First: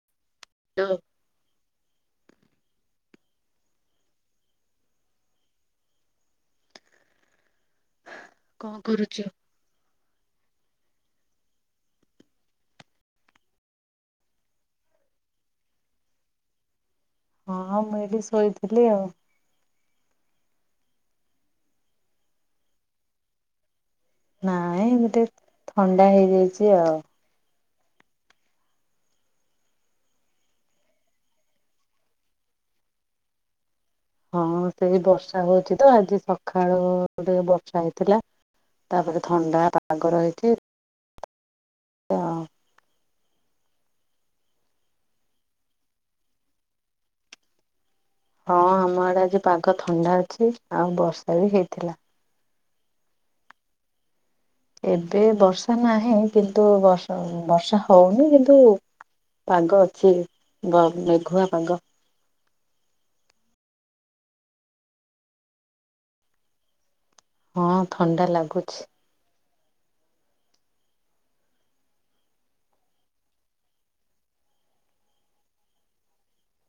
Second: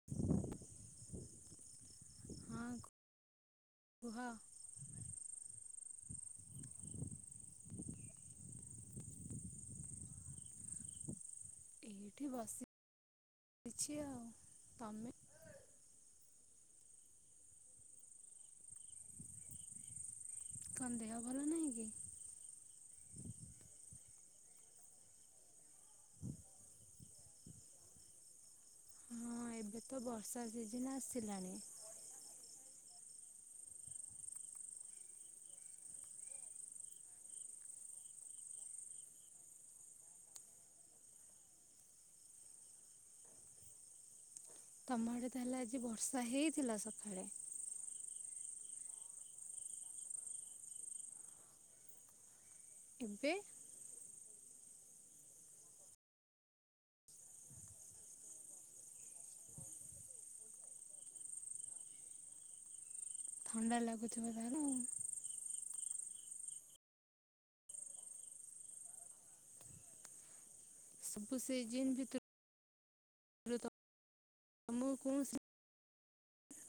ହ [unintelligible] ଡୋ ହ କୁହ କଣ କରୁଚ? ଏଇଠି ବସିଛି ଆଉ ତମେ? ହଁ ମୁଁ ଏଠି ଶୋଇଥିଲି ଆଉ କଣ ଦେହ ଭଲ ନାହିଁ କି? ନାଇଁ ଗଟେ ଥଣ୍ଡା ହେଇଯାଇଛି ଆଉ ହଁ ଏବେ ତ ବର୍ଷା ସିଜନ୍ ଆସିଲାଣି ହଁ ସେଇ ବର୍ଷା ହଉଛି ତ ଆଜି ସଖାଳୁ ଟିକେ ବର୍ଷା ହେଇଥିଲା ତାପରେ ଥଣ୍ଡା ପାଗ ରହିକି। ହଁ [unintelligible] ତମ ଆଡେ ତାହଲେ ଆଜି ବର୍ଷା ହେଇଥିଲା ସଖାଳେ? ହଁ ଆମ ଆଡେ ଆଜି ପାଗ ଥଣ୍ଡା ଅଛି ଆଉ ବର୍ଷା ବି ହେଇଥିଲା ଏବେ? ଏବେ ବର୍ଷା ନାହିଁ କିନ୍ତୁ ବର୍ଷ ବର୍ଷା ହଉନି କିନ୍ତୁ ପାଗ ଅଛି ଗ ମେଘୁଆ ପାଗ ଥଣ୍ଡା ଲାଗୁଥିବ ତାହଲେ ଆଉ ହଁ ଥଣ୍ଡା ଲାଗୁଛି। ସବୁ ସେ ଜିନ୍ ଭିତରୁ [unintelligible] ମୁଁ କୌଣସି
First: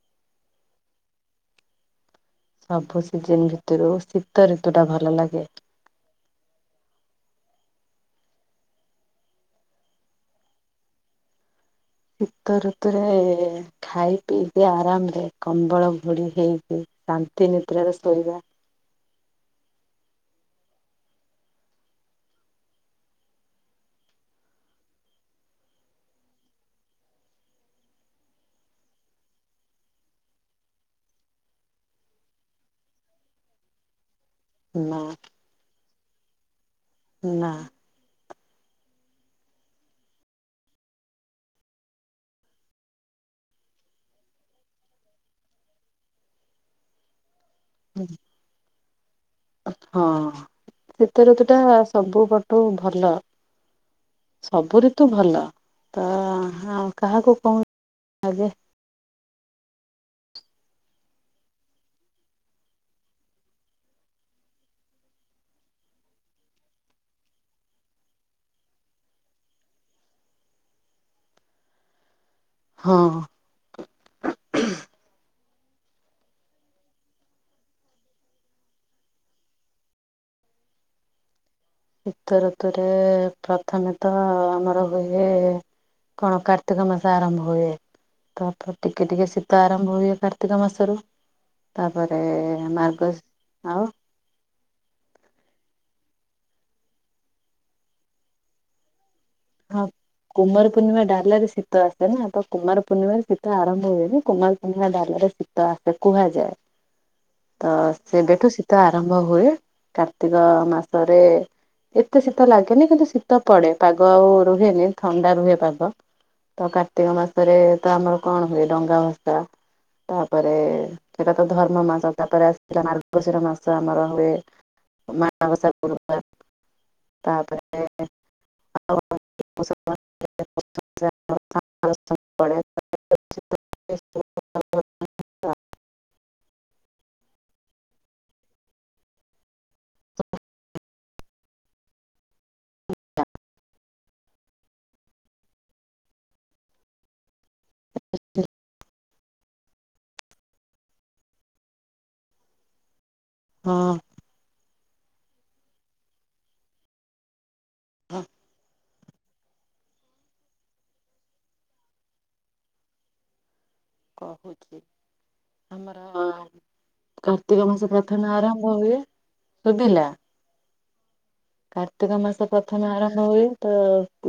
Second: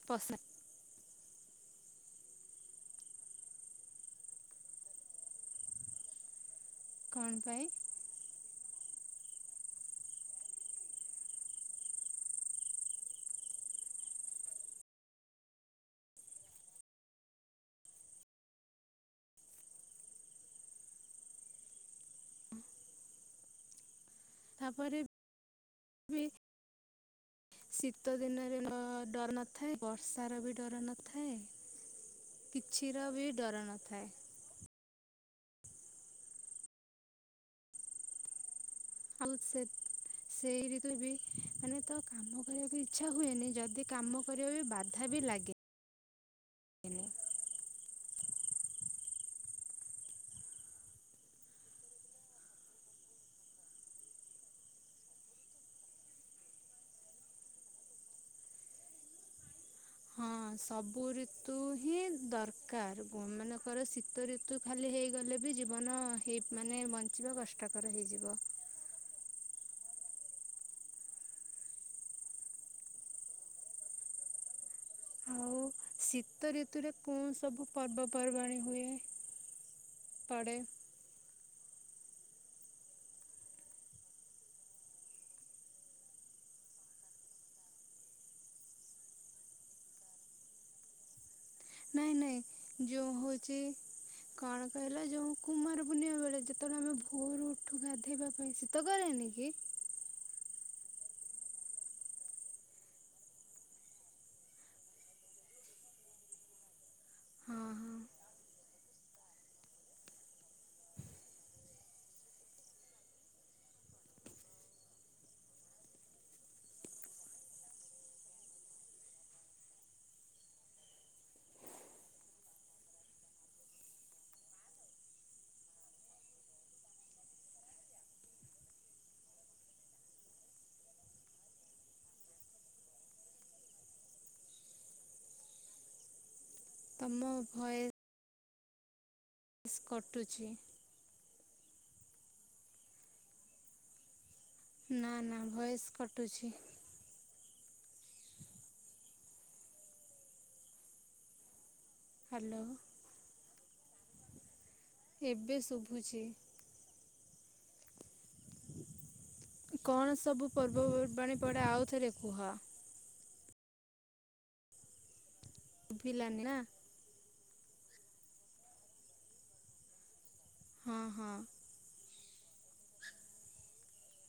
ପସଆ [unintelligible] ସବୁ ସିଜନ ଭିତରୁ ଶୀତ ଋତୁ ଟା ଭଲ ଲାଗେ। କଣ ପାଇଁ? ସୀତ ରୁତୁ ରେ ଖାଇ ପିଇକି ଆରାମ ରେ କମ୍ବଳ ଘୋଡି ହେଇକି ଶାନ୍ତି ନିଦ୍ରାରେ ଶୋଇବା ତାପରେ ବି ଶୀତ ଦିନରେ ଅ ଡର ନଥାଏ ବର୍ଷାର ବି ଡର ନଥାଏ। କିଛିର ବି ଡର ନଥାଏ। [inaudible] ନା, [inaudible] ସେଇ ଋତୁରେ ବି ମାନେ ତ କାମ କରିବାକୁ ଇଛା ହୁଏନି ଯଦି କାମ କରିବା ବି ବାଧା ବି ଲାଗେ। ଏନି [inaudible] ହୁଁ ହଁ, ଶୀତ ଋତୁ ଟା ସବୁ ପଟୁ ଭଲ। ସବୁ ଋତୁ ଭଲ, ତ ହାଁ କାହାକୁ କଣ ଲାଗେ। ହଁ ସବୁ ଋତୁ ହିଁ ଦରକାର ମନେକର ଶୀତ ଋତ ତୁ ଖାଲି ହେଇଗଲେ ବି ଜୀବନ ହେଇ ମାନେ ବଞ୍ଚିବା କଷ୍ଟକର ହେଇଯିବ। ହଁ ହଉ ଶୀତ ଋତୁରେ କଣ ସବୁ ପର୍ବପର୍ବାଣି ହୁଏ? ପାଡ଼େ। ଶୀତ ଋତୁରେ ପ୍ରଥମେ ତ ଆମର ହୁଏ - କଣ କାର୍ତ୍ତିକ ମାସ ଆରମ୍ଭ ହୁଏ, ତାପରେ ଟିକେ ଟିକେ ଶୀତ ଆରମ୍ଭ ହୁଏ କାର୍ତ୍ତିକ ମାସରୁ, ନାଇଁ ତାପରେ ନାଇଁ ଯୋଉ ମାର୍ଗଶୀ ହଉଛି ଆଉ କଣ କହିଲ ଯୋଉ କୁମାର ପୂର୍ଣ୍ଣମା ବେଳେ ଯେତେବେଳେ ଆମେ ଭୋରୁ ଉଠୁ ଗାଧେଇବା ପାଇଁ ଶୀତ କରେନି କି? ହଁ କୁମାର ପୂର୍ଣ୍ଣିମା ଡାଲାରେ ଶୀତ ଆସେ ନା ତ କୁମାର ପୂର୍ଣିମାରେ ଶୀତ ଆରମ୍ଭ ହୁଏନି, କୁମାର ପର୍ଣିମା ଡାଲାରେ ଶୀ ତ ଆସେ କୁହାଯାଏ। [inaudible] ହଁ ତ ହଁ ସେବେଠୁ ଶୀତ ଆରମ୍ଭ ହୁଏ, କାର୍ତ୍ତିକ ମାସରେ ଏତେ ଶୀତ ଲାଗେନି କିନ୍ତୁ ଶୀତ ପଡେ, ପାଗ ଆଉ ରୁହେନି ଥଣ୍ଡା ରୁହେ ପାଗ। ତ କାର୍ତ୍ତିକ ମାସରେ ତ ଆମର କଣ ହୁଏ? ଡଙ୍ଗା ଭଷା। ତାପରେ ସେଟା ତ ଧର୍ମ ମାସ ତାପରେ ଶିଥିଲା ମାର ମାର୍ଗଶିର ମାସ ଆମର ହୁଏ। ମାନ ବସା ଗୁରୁବାର, ତାପରେ [unintelligible] [unintelligible] ତମ ଭୋଏ ସ୍ କଟୁଛି, ନା ନା ଭୋଏସ୍ କଟୁଛି। [inaudible] ହାଲୋ। ହା ଏବେ ଶୁଭୁଛି। ଆ କଣ ସବୁ ପର୍ବପର୍ବାଣୀ ପଡ଼େ ଆଉଥରେ କୁହ। କହୁଚି। ଶୁଭିଲାନି ନା, କାର୍ତ୍ତିକ ମାସ ପ୍ରଥମେ ଆରମ୍ଭ ହୁଏ, ଶୁଭିଲା? ହଁ ହଁ। କାର୍ତ୍ତିକ ମାସ ପ୍ରଥମେ ଆରମ୍ଭ ହୁଏ, ତ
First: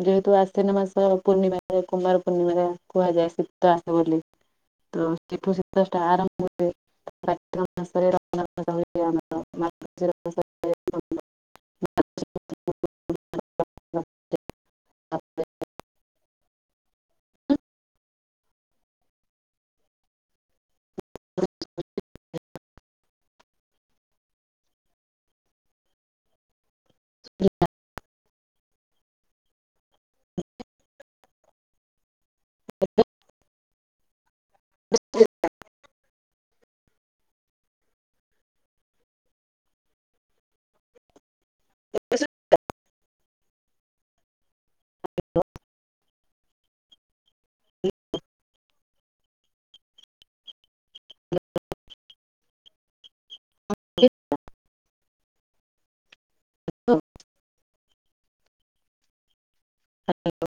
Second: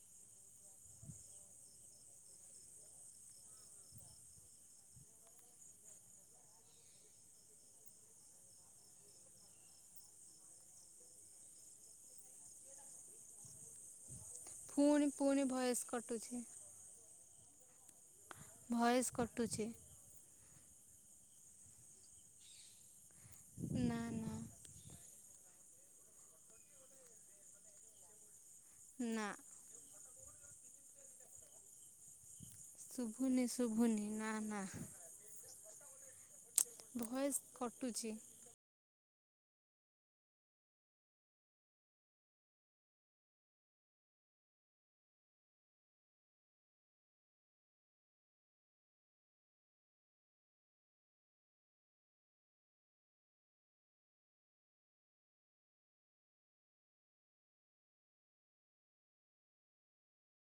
ଯେହେତୁ ଆଶ୍ଵିନ ମାସ ପୂର୍ଣ୍ଣିମା ଏ କୁମାର ପୂର୍ଣ୍ଣିମା ଯାଏ କୁହାଯାଏ ଶୀତ ଆସେ ବୋଲି। ଏଥୁରୁ ସେଇଠୁ ଶୀତ ଷ୍ଟା ଆରମ୍ଭ ହୁଏ କାର୍ତ୍ତିକ ମାସରେ ର କୁମାର ପୁର୍ଣିମା ହୁଏ ଆମର, ମାର୍ଗଶିର ମାସ। ପୁଣି ପୁଣି ଭୋଏସ୍ କଟୁଛି, ଭୋଏସ କଟୁଛି। [inaudible] ନା ନା [unintelligible] ନା [inaudible] ଶୁଭୁନି ଶୁଭୁନି ନା ନା [inaudible] ଭଏସ୍ କଟୁଚି। ଏବେ ଶୁଗିଲା? [inaudible] [inaudible] ହାଲୋ